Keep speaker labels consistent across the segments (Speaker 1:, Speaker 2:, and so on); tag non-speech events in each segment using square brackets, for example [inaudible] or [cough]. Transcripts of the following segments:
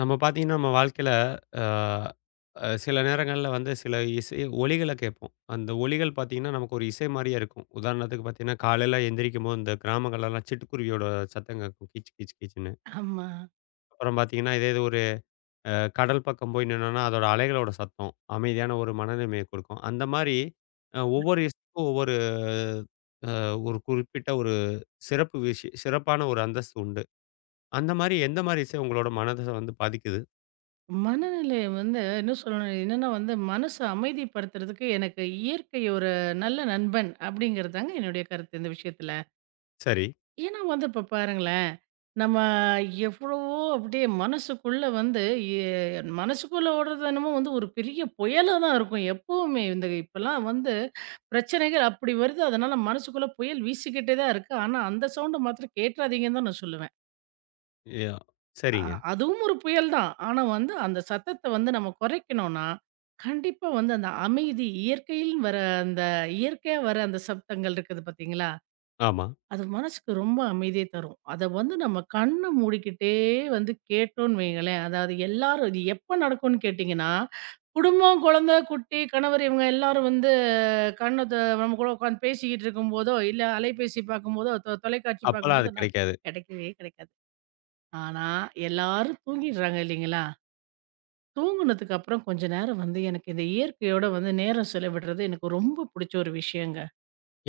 Speaker 1: நம்ம பார்த்தீங்கன்னா, நம்ம வாழ்க்கையில அ அ சில நேரங்கள்ல வந்து சில இசை ஒலிகள கேட்போம். அந்த ஒலிகள் பார்த்தீங்கன்னா, நமக்கு ஒரு இசை மாரியே இருக்கும். உதாரணத்துக்கு பார்த்தீங்கன்னா, காலையில எந்திரிக்கும்போது இந்த கிராமங்கள்லலாம் சிட்டுக்குருவியோட சத்தம் கேட்கும். கீச் கீச் கீச்ன்னு.
Speaker 2: ஆமா.
Speaker 1: அப்புறம் பார்த்தீங்கன்னா, இதே இது ஒரு அ கடல் பக்கம் போய் நின்னோம்னா, அதோட அலைகளோட சத்தம் அமைதியான ஒரு மனநிலைமைய கொடுக்கும். அந்த மாரி ஒவ்வொரு இசைக்கும் ஒவ்வொரு அ ஒரு குறிப்பிட்ட ஒரு சிறப்பு விஷய சிறப்பான ஒரு அந்தஸ்து உண்டு. அந்த மாரி எந்த மாரி இசை உங்களோட மனத வந்து பாதிக்குது?
Speaker 2: மனநிலை வந்து என்ன சொல்லணும் என்னன்னா வந்து மனச அமைதிப்படுத்துறதுக்கு எனக்கு இயற்கை ஒரு நல்ல நண்பன் அப்படிங்கிறதுதாங்க என்னுடைய கருத்து இந்த விஷயத்துல.
Speaker 1: சரி.
Speaker 2: ஏன்னா வந்து இப்ப பாருங்களேன், நம்ம எவ்வளவோ அப்படியே மனசுக்குள்ள வந்து எ மனசுக்குள்ள ஓடுறது என்னமோ வந்து ஒரு பெரிய புயலா தான் இருக்கும் எப்பவுமே. இந்த இப்பலாம் வந்து பிரச்சனைகள் அப்படி வருது. அதனால மனசுக்குள்ள புயல் வீசிக்கிட்டே தான் இருக்கு. ஆனா அந்த சவுண்ட மாத்திரம் கேட்றாதீங்கன்னு தான் நான் சொல்லுவேன்.
Speaker 1: யா
Speaker 2: அ
Speaker 1: சரிங்க.
Speaker 2: அதுவும் ஒரு புயல் தான். ஆனா வந்து அந்த சத்தத்த வந்து நம்ம குறைக்கணும்னா, கண்டிப்பா வந்து அந்த அமைதி இயற்கையில் வர அந்த இயற்கையா வர அந்த சப்தங்கள் இருக்குது பார்த்தீங்களா?
Speaker 1: ஆமா.
Speaker 2: அது மனசுக்கு ரொம்ப அமைதிய தரும். அத வந்து நம்ம கண்ண மூடிக்கிட்டே வந்து கேட்டோம்ன்னு வையுங்களேன், அதாவது எல்லாரும் இது எப்ப நடக்கும்ன்னு கேட்டீங்கன்னா, குடும்பம், குழந்தை, குட்டி, கணவர் இவங்க எல்லாரும் வந்து கண்ண த நம்ம கூட உட்காந்து பேசிக்கிட்டு இருக்கும்போதோ, இல்ல அலைபேசி பார்க்கும்போதோ, தொலைக்காட்சி
Speaker 1: அப்பலாம் அது
Speaker 2: பார்க்கும்போதோ, நான்
Speaker 1: கிடைக்காது.
Speaker 2: கிடைக்கவே கிடைக்காது. ஆனா, எல்லாரும் தூங்கிடுறாங்க இல்லைங்களா? தூங்குனதுக்கு அப்புறம் கொஞ்ச நேரம் வந்து எனக்கு இந்த இயற்கையோட வந்து நேரம் செலவிடுறது எனக்கு ரொம்ப பிடிச்ச ஒரு விஷயங்க.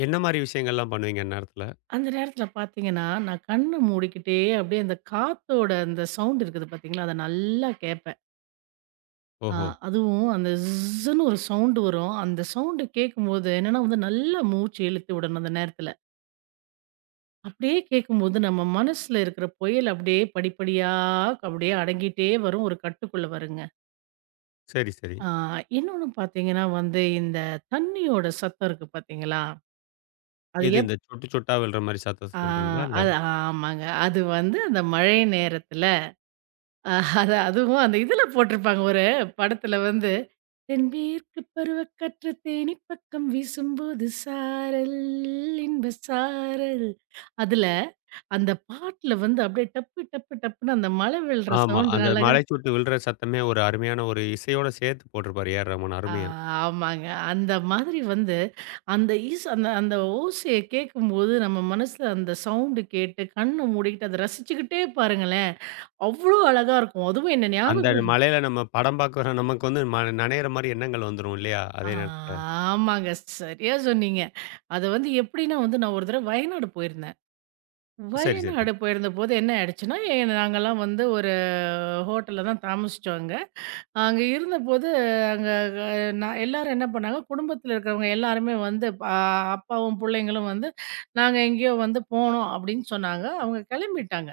Speaker 1: என்ன மாரி விஷயங்கள்லாம் பண்ணுவீங்க அந்நேரத்துல?
Speaker 2: அந்த நேரத்தில பார்த்தீங்கன்னா, நான் கண்ண மூடிக்கிட்டே அப்படியே அந்த காத்தோட அந்த சவுண்ட் இருக்குது பார்த்தீங்களா? அத நல்லா கேட்பேன். ஆ
Speaker 1: ஓஹோ!
Speaker 2: அதுவும் அந்த ஜிஸ்ஸுன்னு ஒரு சவுண்ட் வரும். அந்த சவுண்ட் கேட்கும்போது என்னன்னா வந்து நல்லா மூச்சு இழுத்து விடணும் அந்த நேரத்தில. அப்படியே கேட்கும்போது நம்ம மனசுல இருக்கிற புயல் அப்படியே படிப்படியா அப்படியே அடங்கிட்டே வரும். ஒரு கட்டுக்குள்ள வருங்க.
Speaker 1: சரி, சரி.
Speaker 2: ஆ இன்னொன்னு பார்த்தீங்கன்னா வந்து, இந்த தண்ணியோட சத்தம் இருக்கு பார்த்தீங்களா? அது
Speaker 1: எது
Speaker 2: எப்
Speaker 1: இந்த சொட்டு சொட்டா விழுற மாரி சத்தத்த
Speaker 2: ஆ
Speaker 1: சொல்றீங்களா? இல்ல
Speaker 2: அது ஆமாங்க. அது வந்து அந்த மழை நேரத்தில அதுவும் அந்த இதில போட்டிருப்பாங்க ஒரு படத்தில வந்து, "தென்மேற்கு பருவக்காற்று தேனி பக்கம் வீசும்போது சாரல், இன்ப சாரல்" அதில அந்த பாட்டுல வந்து அப்படியே டப்பு டப்பு டப்புன்னு அந்த மழை விழுற
Speaker 1: ஆமா.
Speaker 2: சவுண்ட்
Speaker 1: அந்த
Speaker 2: நல்லா
Speaker 1: மழைச்சொட்டு விழுற சத்தமே ஒரு அருமையான ஒரு இசையோட சேர்த்து போட்டிருப்பாரு ஏ ஆர் ரகுமான்.
Speaker 2: ஆ,
Speaker 1: அருமையா.
Speaker 2: ஆமாங்க. அந்த மாதிரி வந்து அந்த ஈஸ் அந்த அந்த ஓசைய கேட்கும்போது, நம்ம மனசுல அந்த சவுண்ட் கேட்டு, கண்ண மூடிக்கிட்டு அத ரசிச்சுக்கிட்டே பாருங்களேன், அவ்ளோ அழகா இருக்கும். அதுவும் என்ன
Speaker 1: அந்த
Speaker 2: ஞாபகம்
Speaker 1: மழையில நம்ம படம் பார்க்குற நமக்கு வந்து ம நனையிற மாரி எண்ணங்கள் வந்துரும் இல்லையா?
Speaker 2: ஆ
Speaker 1: அதே நேரத்துல.
Speaker 2: ஆமாங்க. சரியா சொன்னீங்க. அது வந்து எப்படின்னா வந்து, நான் ஒரு தடவ வயநாடு போயிருந்தேன்.
Speaker 1: சரி, சரி.
Speaker 2: வயநாடு போயிருந்தபோது என்ன ஆயிடுச்சுன்னா, நாங்கலாம் வந்து ஒரு ஹோட்டல்ல தான் தாமசிச்சோம் அங்க. அங்க இருந்தபோது, அங்க க நான் எல்லாரும் என்ன பண்ணாங்க, குடும்பத்தில இருக்கிறவங்க எல்லாருமே வந்து அப்பாவும், பிள்ளைங்களும் வந்து, "நாங்க எங்கேயோ வந்து போனோம்" அப்படின்னு சொன்னாங்க. அவங்க கெளம்பிட்டாங்க.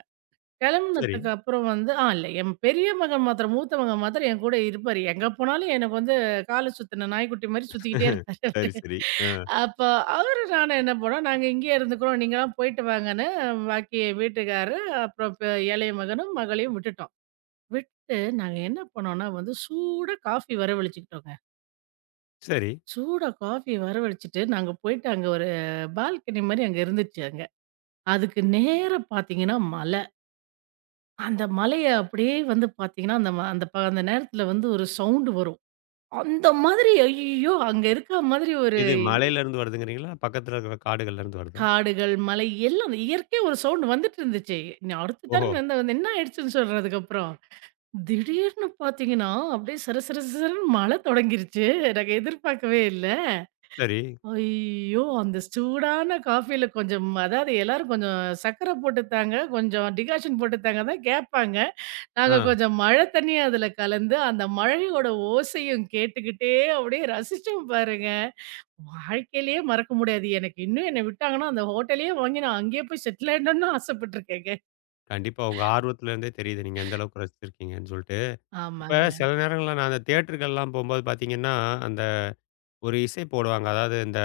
Speaker 1: சரி.
Speaker 2: கெளம்புனதுக்கு அப்புறம் வந்து ஆ இல்ல என் பெரிய மகன் மாத்திரம் மூத்த மகன் மாத்திரம் என் கூட இருப்பாரு. எங்க போனாலும் எனக்கு வந்து கால சுத்தின நாய்க்குட்டி மாரி சுத்திக்கிட்டே
Speaker 1: [laughs]
Speaker 2: இருப்பாரு
Speaker 1: சரி,
Speaker 2: அவரு.
Speaker 1: சரி. அ
Speaker 2: அப்ப அவரு நானும் என்ன பண்ணோம், "நாங்க இங்கேயே இருந்துக்கிறோம். நீங்கலாம் போயிட்டு வாங்கன்னு" பாக்கி வீட்டுக்காரரு, அப்புறம் இளைய மகனும், மகளையும் விட்டுட்டோம். விட்டு நாங்க என்ன பண்ணோம்னா வந்து சூடா காஃபி வரவழிச்சுக்கிட்டோங்க.
Speaker 1: சரி.
Speaker 2: சூடா காஃபி வரவழிச்சுட்டு, நாங்க போயிட்டு அங்க ஒரு பால்கனி மாரி அங்க இருந்துச்சு அங்க. அதுக்கு நேரா பார்த்தீங்கன்னா மலை. அந்த மலைய அப்படியே வந்து பார்த்தீங்கன்னா, அந்த ம அந்த ப அந்த நேரத்தில வந்து ஒரு சவுண்ட் வரும். அந்த மாதிரி ஐயய்யோ! அங்க இருக்கா மாதிரி ஒரு
Speaker 1: இது மலையிலருந்து வருதுங்கிறீங்களா? பக்கத்துல இருக்கிற காடுகள்லேருந்து வருதா?
Speaker 2: காடுகள், மலை எல்லாம் இயற்கையா ஒரு சவுண்ட் வந்துட்டு இருந்துச்சு. நான் அடுத்த
Speaker 1: ஓஹோ!
Speaker 2: தரம் என்ன வந்து என்ன ஆயிடுச்சுன்னு சொல்றதுக்கு அப்புறம். திடீர்னு பார்த்தீங்கன்னா, அப்படியே சர சர சரன்னு மழை தொடங்கிருச்சு. நாங்க எதிர்பார்க்கவே இல்ல.
Speaker 1: சரி.
Speaker 2: ஐயோ! அந்த சூடான காஃபில கொஞ்சம் அதாவது எல்லாரும் கொஞ்சம் சர்க்கரை போட்டுத்தாங்க, கொஞ்சம் டிகாஷன் போட்டுத்தாங்க தான் கேட்பாங்க.
Speaker 1: ஆ.
Speaker 2: நாங்க கொஞ்சம் மழை தண்ணீய அதில கலந்து, அந்த மழையோட ஓசையும் கேட்டுக்கிட்டே அப்படியே ரசிச்சோம் பாருங்க. வாழ்க்கையிலேயே மறக்க முடியாது. எனக்கு இன்னும் என்ன விட்டாங்கன்னா, அந்த ஹோட்டலயே வாங்கி நான் அங்கேயே போய் செட்டில் ஆயிடணும்னு ஆசைப்பட்டுருக்கேங்க.
Speaker 1: கண்டிப்பா. உங்க ஆர்வத்துல இருந்தே தெரியுது. நீங்க எந்த அளவுக்கு ரசிச்சிருக்கீங்கன்னு சொல்ட்டு. இப்ப
Speaker 2: ஆமாங்க,
Speaker 1: சில நேரங்கள்ல நான் அந்த தியேட்டர்கள்லாம் போம்போது பார்த்தீங்கன்னா, அந்த ஒரு இசை போடுவாங்க. அதாவது இந்த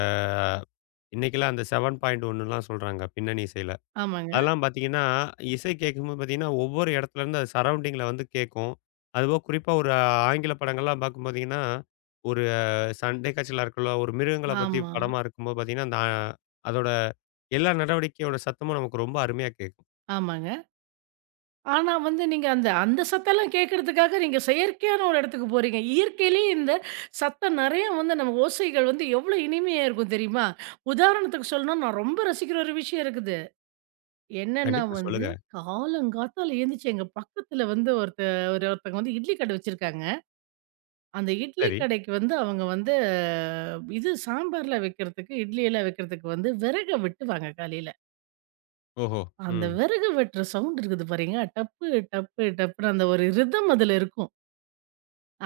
Speaker 1: இன்னைக்கெல்லாம் அந்த 7.1லாம் சொல்றாங்க பின்னணி இசையில.
Speaker 2: ஆமாங்க,
Speaker 1: அதெல்லாம் பார்த்தீங்கன்னா, இசை கேட்கும்போது பார்த்தீங்கன்னா, ஒவ்வொரு இடத்துலருந்து அது சரவுண்டிங்ல வந்து கேட்கும். அதுபோக குறிப்பா ஒரு ஆங்கில படங்கள்லாம் பார்க்கும் பார்த்தீங்கன்னா, ஒரு சண்டை காட்சிகளா இருக்கலாம், ஒரு மிருகங்கள பத்தி
Speaker 2: ஆமா,
Speaker 1: படமா இருக்கும்போது பார்த்தீங்கன்னா, அந்த ஆ- அதோட எல்லா நடவடிக்கையோட சத்தமும் நமக்கு ரொம்ப அருமையா கேட்கும்.
Speaker 2: ஆமாங்க. ஆனா வந்து நீங்க அந்த அந்த சத்தெல்லாம் கேட்கறதுக்காக நீங்க செயற்கையான ஒரு இடத்துக்கு போறீங்க. இயற்கையிலேயே இந்த சத்தம் நெறைய வந்து நம்ம ஓசைகள் வந்து எவ்வளோ இனிமையா இருக்கும் தெரியுமா? உதாரணத்துக்கு சொல்லணும்னா, நான் ரொம்ப ரசிக்கிற ஒரு விஷயம் இருக்குது. என்னன்னா
Speaker 1: கண்டிப்பா
Speaker 2: வந்து,
Speaker 1: சொல்லுங்க.
Speaker 2: காலங்காத்தால எந்திரிச்சு எங்க பக்கத்துல வந்து ஒருத்தவங்க வந்து இட்லி கடை வச்சிருக்காங்க. அந்த இட்லி
Speaker 1: சரி.
Speaker 2: கடைக்கு வந்து அவங்க வந்து இது சாம்பார்லாம் வைக்கிறதுக்கு, இட்லி எல்லாம் வைக்கிறதுக்கு வந்து விறக வெட்டுவாங்க காலையில.
Speaker 1: ஓஹோ!
Speaker 2: அந்த
Speaker 1: ம்.
Speaker 2: விறகு வெட்டுற சவுண்ட் இருக்குது பாருங்க. டப்பு, டப்பு, டப்புன்னு அந்த ஒரு ரிதம் அதுல இருக்கும்.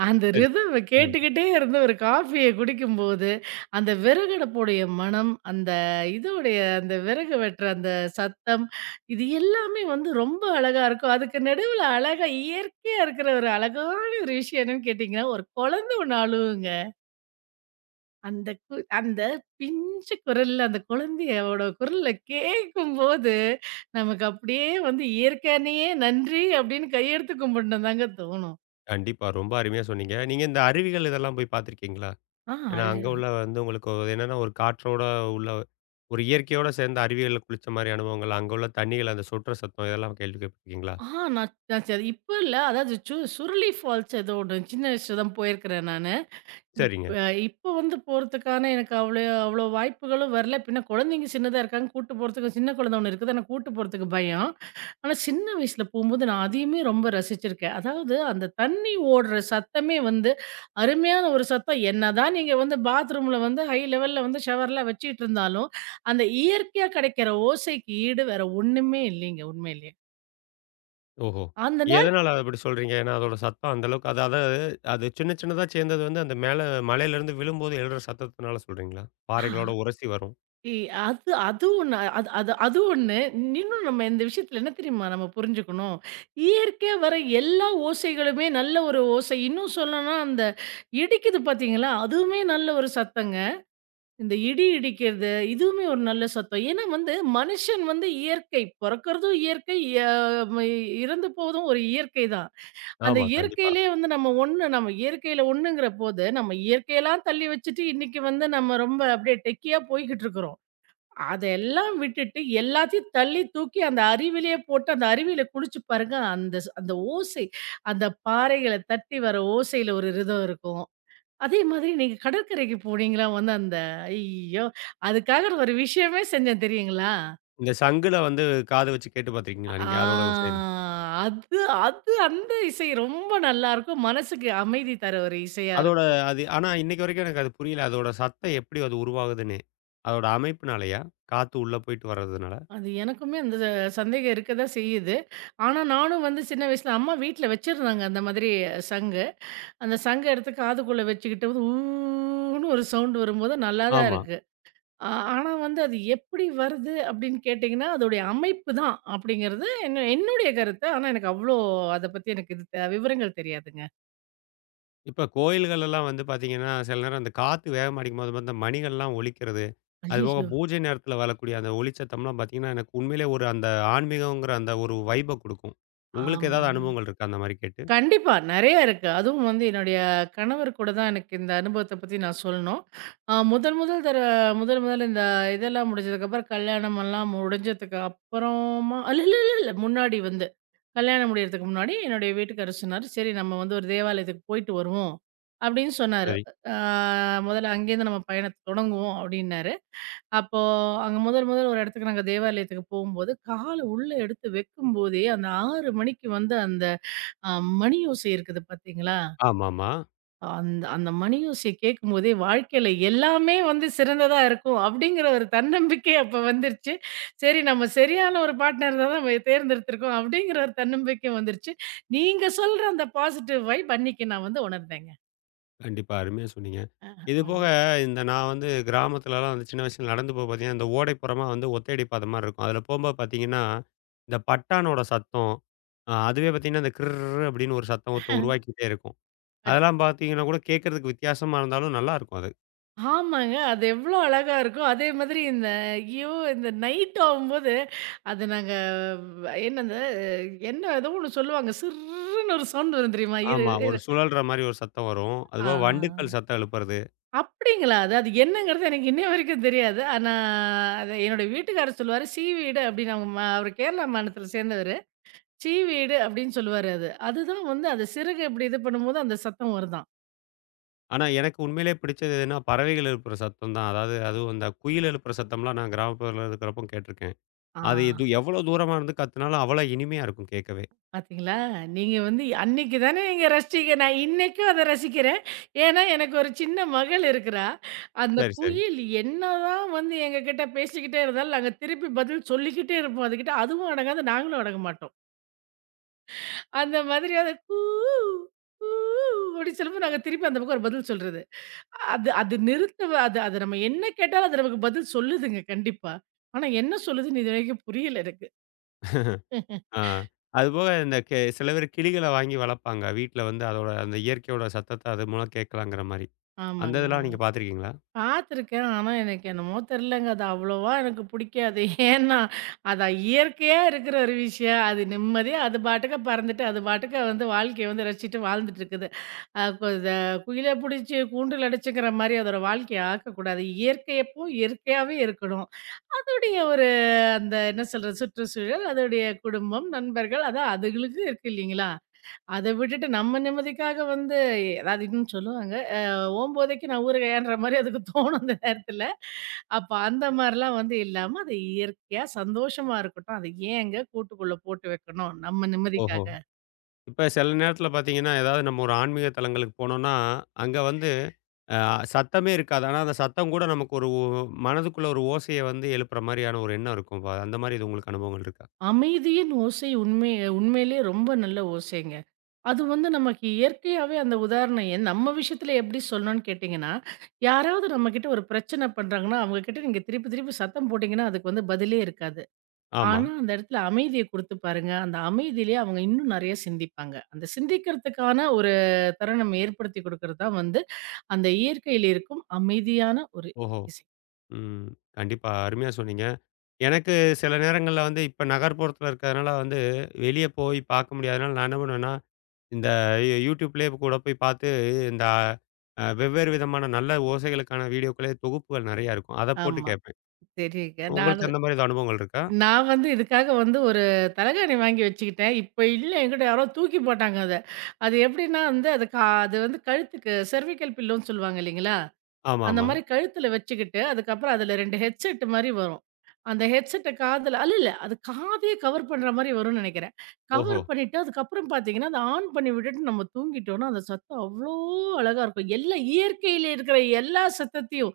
Speaker 2: அந்த
Speaker 1: சரி, சரி.
Speaker 2: ரிதம்ம
Speaker 1: ம்.
Speaker 2: கேட்டுக்கிட்டே இருந்து ஒரு காஃபிய குடிக்கும்போது, அந்த விறகடுப்புடைய மணம், அந்த இதோடைய அந்த விறகு வெட்டுற அந்த சத்தம், இது எல்லாமே வந்து ரொம்ப அழகா இருக்கும். அதுக்கு நடுவுல அழகா இயற்கையா இருக்கிற ஒரு அழகான ஒரு விஷயம் என்னன்னு கேட்டீங்கன்னா, ஒரு ஒண்ணு அழுவுங்க. அந்த கு அந்த பிஞ்சு குரல்ல அந்த குழந்தையோட குரல கேட்கும்போது, நமக்கு அப்படியே வந்து இயற்கையானயே நன்றி அப்படின்னு கையெடுத்து கும்பிடணும்னு தாங்க தோணும்.
Speaker 1: கண்டிப்பா. ரொம்ப அருமையா சொன்னீங்க. நீங்க இந்த அருவிகள் இதெல்லாம் போய் பார்த்துருக்கீங்களா?
Speaker 2: ஆ.
Speaker 1: ஏன்னா, அங்க உள்ள வந்து உங்களுக்கு என்னன்னா, ஒரு காற்றோட உள்ள ஒரு இயற்கையோட சேர்ந்த அருவிகள்ல குளிச்ச மாரி அனுபவங்கள், அங்க உள்ள தண்ணீகள், அந்த சொட்டுற சத்தம் இதெல்லாம் கேள்விப்பட்டுருக்கீங்களா?
Speaker 2: ஆ நான் நான் சரி இப்ப இல்ல. அதாவது சுருளி ஃபால்ஸ் ஏதோ ஒண்ணு சின்ன வயசுல தான் போயிருக்கிறேன் நானு.
Speaker 1: சரிங்க.
Speaker 2: இப்ப இப்ப வந்து போறதுக்கான எனக்கு அவ்ளோ அவ்ளோ வாய்ப்புகளும் வரல. பின்ன குழந்தைங்க சின்னதா இருக்காங்க. கூட்டு போறதுக்கு சின்ன குழந்தை ஒண்ணு இருக்குது. ஆனா கூட்டு போறதுக்கு பயம். ஆனா சின்ன வயசுல போம்போது நான் அதையுமே ரொம்ப ரசிச்சிருக்கேன். அதாவது அந்த தண்ணி ஓடுற சத்தமே வந்து அருமையான ஒரு சத்தம். என்னதான் நீங்க வந்து பாத்ரூம்ல வந்து ஹை லெவல்ல வந்து ஷவர்லாம் வச்சுட்டு இருந்தாலும், அந்த இயற்கையா கிடைக்கிற ஓசைக்கு ஈடு வேற ஒண்ணுமே இல்லைங்க உண்மையிலேயே.
Speaker 1: ஓஹோ!
Speaker 2: அந்த
Speaker 1: எதனால அப்படி சொல்றீங்க? ஏன்னா, அதோட சத்தம் அந்த அளவுக்கு அது அதாவது அது சின்ன சின்னதா சேர்ந்தது வந்து அந்த மேல மலையிலேருந்து விழும்போது எழுற சத்தத்தினால சொல்றீங்களா? பாறைகளோட
Speaker 2: நேர
Speaker 1: உரசி வரும்.
Speaker 2: இ அது அது ஒண்ணு. அது அது அது ஒண்ணு. இன்னும் நம்ம இந்த விஷயத்துல என்ன தெரியுமா நம்ம புரிஞ்சுக்கணும்? இயற்கையா வர எல்லா ஓசைகளுமே நல்ல ஒரு ஓசை. இன்னும் சொல்லணும்னா, அந்த இடிக்குது பார்த்தீங்களா? அதுவுமே நல்ல ஒரு சத்தங்க. இந்த இடி இடிக்கிறது, இதுவுமே ஒரு நல்ல சத்தம். ஏன்னா வந்து, மனுஷன் வந்து இயற்கை. பொறக்கறதும் இயற்கை, ய ம இறந்து போவதும் ஒரு இயற்கை தான். அந்த
Speaker 1: ஆமா, கண்டிப்பா.
Speaker 2: இயற்கையிலேயே வந்து நம்ம ஒண்ணு நம்ம இயற்கையில ஒண்ணுங்கிற போது, நம்ம இயற்கையெல்லாம் தள்ளி வச்சுட்டு, இன்னைக்கு வந்து நம்ம ரொம்ப அப்படியே டெக்கியா போய்க்கிட்டு இருக்கிறோம். அதெல்லாம் விட்டுட்டு, எல்லாத்தையும் தள்ளி தூக்கி அந்த அருவியிலேயே போட்டு, அந்த அருவியில குளிச்சு பாருங்க. அந்த ஓசை, அந்த பாறைகள தட்டி வர ஓசையில ஒரு ரிதம் இருக்கும். அதே மாதிரி நீங்க கடற்கரைக்கு போனீங்களா? வந்து அந்த ஐயோ! அதுக்காக ஒரு விஷயமே செஞ்சேன் தெரியுங்களா?
Speaker 1: இந்த சங்குல வந்து காது வச்சு கேட்டு பார்த்துருக்கீங்களா
Speaker 2: ஆ
Speaker 1: நீங்க? அதோட [unintelligible]
Speaker 2: அது அது அந்த இசை ரொம்ப நல்லாயிருக்கும். மனசுக்கு அமைதி தர ஒரு இசையா
Speaker 1: அதோட
Speaker 2: இருக்கும்.
Speaker 1: அது ஆனா இன்னைக்கு வரைக்கும் எனக்கு அது புரியல. அதோட சத்தம் எப்படி அது உருவாகுதுன்னு? அதோட அமைப்பினாலயா? காத்து உள்ள போயிட்டு வர்றதுனால?
Speaker 2: அது எனக்குமே அந்த த சந்தேகம் இருக்க தான் செய்யுது. ஆனா, நானும் வந்து சின்ன வயசுல அம்மா வீட்ல வச்சிருந்தாங்க அந்த மாதிரி சங்கு. அந்த சங்க எடுத்து காதுக்குள்ள வச்சுக்கிட்டு வந்து ஊன்னு ஒரு சவுண்ட் வரும்போது நல்லா தான்
Speaker 1: ஆமா.
Speaker 2: இருக்கு. ஆ ஆனா வந்து அது எப்படி வருது அப்படின்னு கேட்டீங்கன்னா, அதோடைய அமைப்பு தான் அப்படிங்கிறது என்ன என்னுடைய கருத்து. ஆனா எனக்கு அவ்ளோ அத பத்தி எனக்கு விவரங்கள் தெரியாதுங்க.
Speaker 1: இப்ப கோயில்கள் எல்லாம் வந்து பார்த்தீங்கன்னா, சில நேரம் அந்த காத்து வேகமா அடிக்கும்போது வந்து அந்த மணிகள்லாம் ஒலிக்கிறது. அதுபோக
Speaker 2: அய்யய்யோ!
Speaker 1: பூஜை நேரத்தில வரக்கூடிய அந்த ஒலிச்சத்தம்லாம் பார்த்தீங்கன்னா, எனக்கு உண்மையிலே ஒரு அந்த ஆன்மீகங்கிற அந்த ஒரு வைப குடுக்கும். உங்களுக்கு ஏதாவது
Speaker 2: ஆமாங்க.
Speaker 1: அனுபவங்கள் இருக்கா அந்த மாரி கேட்டு?
Speaker 2: கண்டிப்பா. நெறைய இருக்கு. அதுவும் வந்து என்னுடைய கணவர் கூட தான் எனக்கு இந்த அனுபவத்த பத்தி நான் சொல்லணும். அ முதல் முதல் தர முதல் முதல்ல இந்த இதெல்லாம் முடிஞ்சதுக்கப்புறம் கல்யாணம் எல்லாம் முடிஞ்சதுக்கு அப்புறமா இல்ல இல்ல இல்ல இல்ல முன்னாடி வந்து. கல்யாணம் முடியறதுக்கு முன்னாடி என்னுடைய வீட்டுக்காரர் சொன்னாரு, "சரி நம்ம வந்து ஒரு தேவாலயத்துக்கு போயிட்டு வருவோம்." அப்படின்னு சொன்னாரு.
Speaker 1: சரி.
Speaker 2: அ முதல்ல அங்கேருந்து நம்ம பயணத்த தொடங்குவோம் அப்படின்னாரு. அப்போ அங்க முதல் முதல் ஒரு இடத்துக்கு நாங்க தேவாலயத்துக்கு போகும்போது, கால உள்ள எடுத்து வைக்கும்போதே அந்த 6 மணிக்கு வந்து அந்த அ மணி ஓசை இருக்குது பார்த்தீங்களா?
Speaker 1: ஆமாமா.
Speaker 2: அந்த அந்த மணி ஓசைய கேட்கும்போதே வாழ்க்கையில எல்லாமே வந்து சிறந்ததா இருக்கும். அப்படிங்கிற ஒரு தன்னம்பிக்கை அப்ப வந்துருச்சு. சரி நம்ம சரியான ஒரு பார்ட்னர் தான் நம்ம தேர்ந்தெடுத்திருக்கோம். அப்படிங்கிற ஒரு தன்னம்பிக்கை வந்துருச்சு. நீங்க சொல்ற அந்த பாசிட்டிவ் வைப் அன்னைக்கு நான் வந்து உணர்ந்தேங்க.
Speaker 1: கண்டிப்பா. அருமையா சொன்னீங்க. இது
Speaker 2: ஆமாங்க.
Speaker 1: போக இந்த நான் வந்து கிராமத்துலலாம் வந்து சின்ன வயசுல நடந்து போக பார்த்தீங்கன்னா, இந்த ஓடைப்புறமா வந்து ஒத்தையடி பாதை மாரி இருக்கும். அதில போம்போது பார்த்தீங்கன்னா, இந்த பட்டானோட சத்தம், அதுவே பார்த்தீங்கன்னா, இந்த கிர்ரு அப்படின்னு ஒரு சத்தத்த உருவாக்கிட்டே இருக்கும்.
Speaker 2: அட்
Speaker 1: அதெல்லாம் பார்த்தீங்கன்னா கூட கேட்கறதுக்கு வித்தியாசமா இருந்தாலும் நல்லாருக்கும் அது.
Speaker 2: ஆமாங்க. அது எவ்வளோ அழகா இருக்கும். அதே மாதிரி இந்த ஐயோ! இந்த நைட் ஆகும்போது அது நாங்க என்னது என்ன ஏதோ ஒண்ணு சொல்லுவாங்க. சிர்ருன்னு ஒரு சவுண்ட் வரும் தெரியுமா? இரு
Speaker 1: ஆமா. ஒரு
Speaker 2: இரு
Speaker 1: சுழல்ற மாரி ஒரு சத்தம் வரும். அதுபோக வண்டுக்கள்
Speaker 2: ஆ.
Speaker 1: சத்தம் எழுப்புறது.
Speaker 2: அப்படிங்களா? அது அது என்னங்கிறது எனக்கு இன்னைய வரைக்கும் தெரியாது. ஆனா, அது என்னுடைய வீட்டுக்காரர் சொல்லுவாரு, "சீவீடு" அப்படின்னு அவங்க ம அவரு கேரளா மாநிலத்தில சேர்ந்தவரு. "சீவீடு" அப்படின்னு சொல்லுவாரு அது. அதுதான் வந்து அது சிறகு இப்படி இது பண்ணும்போது அந்த சத்தம் வருதாம்.
Speaker 1: ஆனா, எனக்கு உண்மையிலேயே பிடிச்சது எதுன்னா, பறவைகள் எழுப்புற சத்தம் தான். அதாவது அதுவும் அந்த குயில் எழுப்புற சத்தம்லாம் நான் கிராமப்புறத்துல இருக்கிறப்போ கேட்டுருக்கேன்.
Speaker 2: ஆ.
Speaker 1: அது எது எவ்வளோ தூரமா இருந்து கத்துனாலும் அவ்வளோ இனிமையா இருக்கும் கேட்கவே.
Speaker 2: பார்த்தீங்களா? நீங்க வந்து அன்னைக்கு தானே நீங்க ரசிச்சீங்க. நான் இன்னைக்கும் அத ரசிக்கிறேன். ஏன்னா, எனக்கு ஒரு சின்ன மகள் இருக்கிறா. அந்த
Speaker 1: சரி, சரி.
Speaker 2: குயில் என்னதான் வந்து எங்ககிட்ட பேசிக்கிட்டே இருந்தாலும், நாங்க திருப்பி பதில் சொல்லிக்கிட்டே இருப்போம் அதுகிட்ட. அதுவும் அடங்காது, நாங்களும் அடங்க மாட்டோம். அந்த மாதிரி அது கூ கூ அப்படின்னு சொல்லும்போது நாங்க திருப்பி அந்த பக்கம் ஒரு பதில் சொல்றது. அது அது நிறுத்த அது அது நம்ம என்ன கேட்டாலும் அது நமக்கு பதில் சொல்லுதுங்க கண்டிப்பா. ஆனா என்ன சொல்லுதுன்னு இதுவரைக்கும் புரியல எனக்கு. [laughs]
Speaker 1: ஆ. அதுபோக இந்த சில பேர் கிளிகள வாங்கி வளர்ப்பாங்க. வீட்ல வந்து அதோட அந்த இயற்கையோட சத்தத்த அது மூலம் கேட்கலாங்கிற மாரி. அந்த
Speaker 2: ஆமாங்க.
Speaker 1: இதெல்லாம் நீங்க பார்த்துருக்கீங்களா?
Speaker 2: பார்த்துருக்கேன். ஆனா, எனக்கு என்னமோ தெரியலங்க. அது அவ்வளவா எனக்கு புடிக்காது. ஏன்னா, அது இயற்கையா இருக்கிற ஒரு விஷயம். அது நிம்மதியா அது பாட்டுக்கு பறந்துட்டு, அது பாட்டுக்கு வந்து வாழ்க்கைய வந்து ரசிச்சுட்டு வாழ்ந்துட்டு இருக்குது. அ கு இத குயில புடிச்சு கூண்டுல அடைச்சுக்கிற மாரி அதோட வாழ்க்கைய ஆக்கக்கூடாது. இயற்கையப்போ இயற்கையாவே இருக்கணும். அதோடைய ஒரு அந்த என்ன சொல்றது, சுற்றுச்சூழல், அதோடைய குடும்பம், நண்பர்கள் அதான் அதுகளுக்கு இருக்கு இல்லைங்களா? அத விட்டுட்டு நம்ம நிம்மதிக்காக வந்து அதாவது இன்னும் சொல்லுவாங்க, "ஓம்போதைக்கு நான் ஊறுகாயான்ற" மாரி அதுக்கு தோணும் அந்த நேரத்துல. அப்ப அந்த மாரிலாம் வந்து இல்லாம, அது இயற்கையா சந்தோஷமா இருக்கட்டும். அத ஏங்க கூட்டுக்குள்ள போட்டு வைக்கணும் நம்ம
Speaker 1: ஓஹோ!
Speaker 2: நிம்மதிக்காக?
Speaker 1: இப்ப சில நேரத்தில பார்த்தீங்கன்னா, ஏதாவது நம்ம ஒரு ஆன்மீக தலங்களுக்கு போனோம்னா, அங்க வந்து அ சத்தமே இருக்காது. ஆனா அந்த சத்தம் கூட நமக்கு ஒரு மனதுக்குள்ள ஒரு ஓசைய வந்து எழுப்புற மாரியான ஒரு எண்ணம் இருக்கும். அந்த மாரி இது உங்களுக்கு அனுபவங்கள் இருக்கா?
Speaker 2: அமைதியின் ஓசை உண்மை உண்மையிலேயே ரொம்ப நல்ல ஓசைங்க. அது வந்து நமக்கு இயற்கையாவே அந்த உதாரணம் நம்ம விஷயத்துல எப்படி சொல்லணும்னு கேட்டீங்கன்னா, யாராவது நம்மகிட்ட ஒரு பிரச்சனை பண்றாங்கன்னா, அவங்க கிட்ட நீங்க திருப்பி திருப்பி சத்தம் போட்டீங்கன்னா, அதுக்கு வந்து பதிலே இருக்காது.
Speaker 1: ஆமா.
Speaker 2: ஆனா, அந்த இடத்துல அமைதிய குடுத்து பாருங்க. அந்த அமைதியிலேயே அவங்க இன்னும் நெறைய சிந்திப்பாங்க. அந்த சிந்திக்கிறதுக்கான ஒரு தருணம் ஏற்படுத்தி குடுக்கிறது தான் வந்து, அந்த இயற்கையில் இருக்கும் அமைதியான ஒரு
Speaker 1: ஓஹோ!
Speaker 2: இசை.
Speaker 1: ம். கண்டிப்பா. அருமையா சொன்னீங்க. எனக்கு சில நேரங்கள்ல வந்து இப்ப நகர்ப்புறத்துல இருக்கிறதுனால வந்து, வெளிய போய் பார்க்க முடியாதனால நான் என்ன பண்ணுவேன்னா, இந்த YouTubeலயே கூட போய் பார்த்து, இந்த வெவ்வேறு விதமான நல்ல ஓசைகளுக்கான வீடியோக்களே தொகுப்புகள் நெறையா இருக்கும். அத போட்டு
Speaker 2: ஆமா.
Speaker 1: கேட்பேன்.
Speaker 2: சரிங்க.
Speaker 1: உங்களுக்கு அந்த மாரி எதுவும் அனுபவங்கள் இருக்கா?
Speaker 2: நான் வந்து இதுக்காக வந்து ஒரு தலகாணி வாங்கி வச்சுக்கிட்டேன். இப்ப இல்ல என்கிட்ட யாரோ தூக்கி போட்டாங்க அத. அது எப்படின்னா வந்து அது வந்து கழுத்துக்கு செர்விக்கல் பில்லோன்னு சொல்லுவாங்க இல்லைங்களா? அந்த
Speaker 1: ஆமாமா.
Speaker 2: மாரி கழுத்துல வச்சுக்கிட்டு, அதுக்கப்புறம் அதுல 2 ஹெட்செட் மாரி வரும். அந்த ஹெட்செட்ட காதுல அல்ல, இல்ல. அது காதையே கவர் பண்ற மாரி வரும்னு நெனைக்கிறேன்.
Speaker 1: ஓஹோ!
Speaker 2: கவர் பண்ணிட்டு, அதுக்கப்புறம் பார்த்தீங்கன்னா, அத ஆன் பண்ணி விட்டுட்டு நம்ம தூங்கிட்டோம்னா, அந்த சத்தம் அவ்ளோ அழகா இருக்கும். எல்லா இயற்கையில இருக்கிற எல்லா சத்தத்தையும்,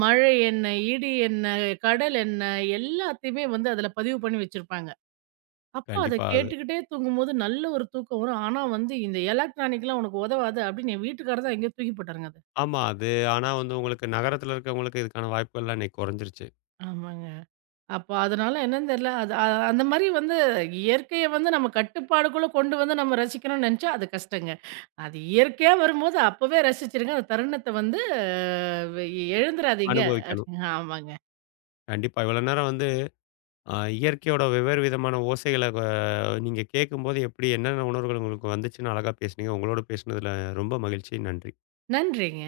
Speaker 2: மழை என்ன, இடி என்ன, கடல் என்ன, எல்லாத்தையுமே வந்து அதுல பதிவு பண்ணி வச்சிருப்பாங்க. அப்ப அத
Speaker 1: கண்டிப்பா அது.
Speaker 2: கேட்டுக்கிட்டே தூங்கும்போது நல்ல ஒரு தூக்கம் வரும். ஆனா வந்து, "இந்த எலக்ட்ரானிக்லாம் உனக்கு உதவாது" அப்படின்னு என் வீட்டுக்காரர் தான் எங்கேயோ தூக்கி போட்டாருங்க அத.
Speaker 1: ஆமா. அது ஆனா வந்து உங்களுக்கு நகரத்துல இருக்கிறவங்களுக்கு இதுக்கான வாய்ப்புகள்லாம் இன்னைக்கு குறைஞ்சிருச்சு.
Speaker 2: ஆமாங்க. அப்ப அதனால என்னன்னு தெரியல. அது அ அந்த மாரி வந்து இயற்கைய வந்து நம்ம கட்டுப்பாடுக்குள்ள கொண்டு வந்து நம்ம ரசிக்கணும்னு நெனச்சா அது கஷ்டங்க. அது இயற்கையா வரும்போது அப்பவே ரசிச்சுருங்க. அந்த தருணத்த வந்து வெ இழந்துராதீங்க.
Speaker 1: அனுபவிக்கணும்.
Speaker 2: அப்டின்னு ஆமாங்க.
Speaker 1: கண்டிப்பா. இவ்வளோ நேரம் வந்து இயற்கையோட வெவ்வேறு விதமான ஓசைகள நீங்க கேட்கும்போது எப்படி என்னென்ன உணர்வுகள் உங்களுக்கு வந்துச்சுன்னு அழகா பேசுனீங்க. உங்களோட பேசுனதுல ரொம்ப மகிழ்ச்சி. நன்றி.
Speaker 2: நன்றிங்க.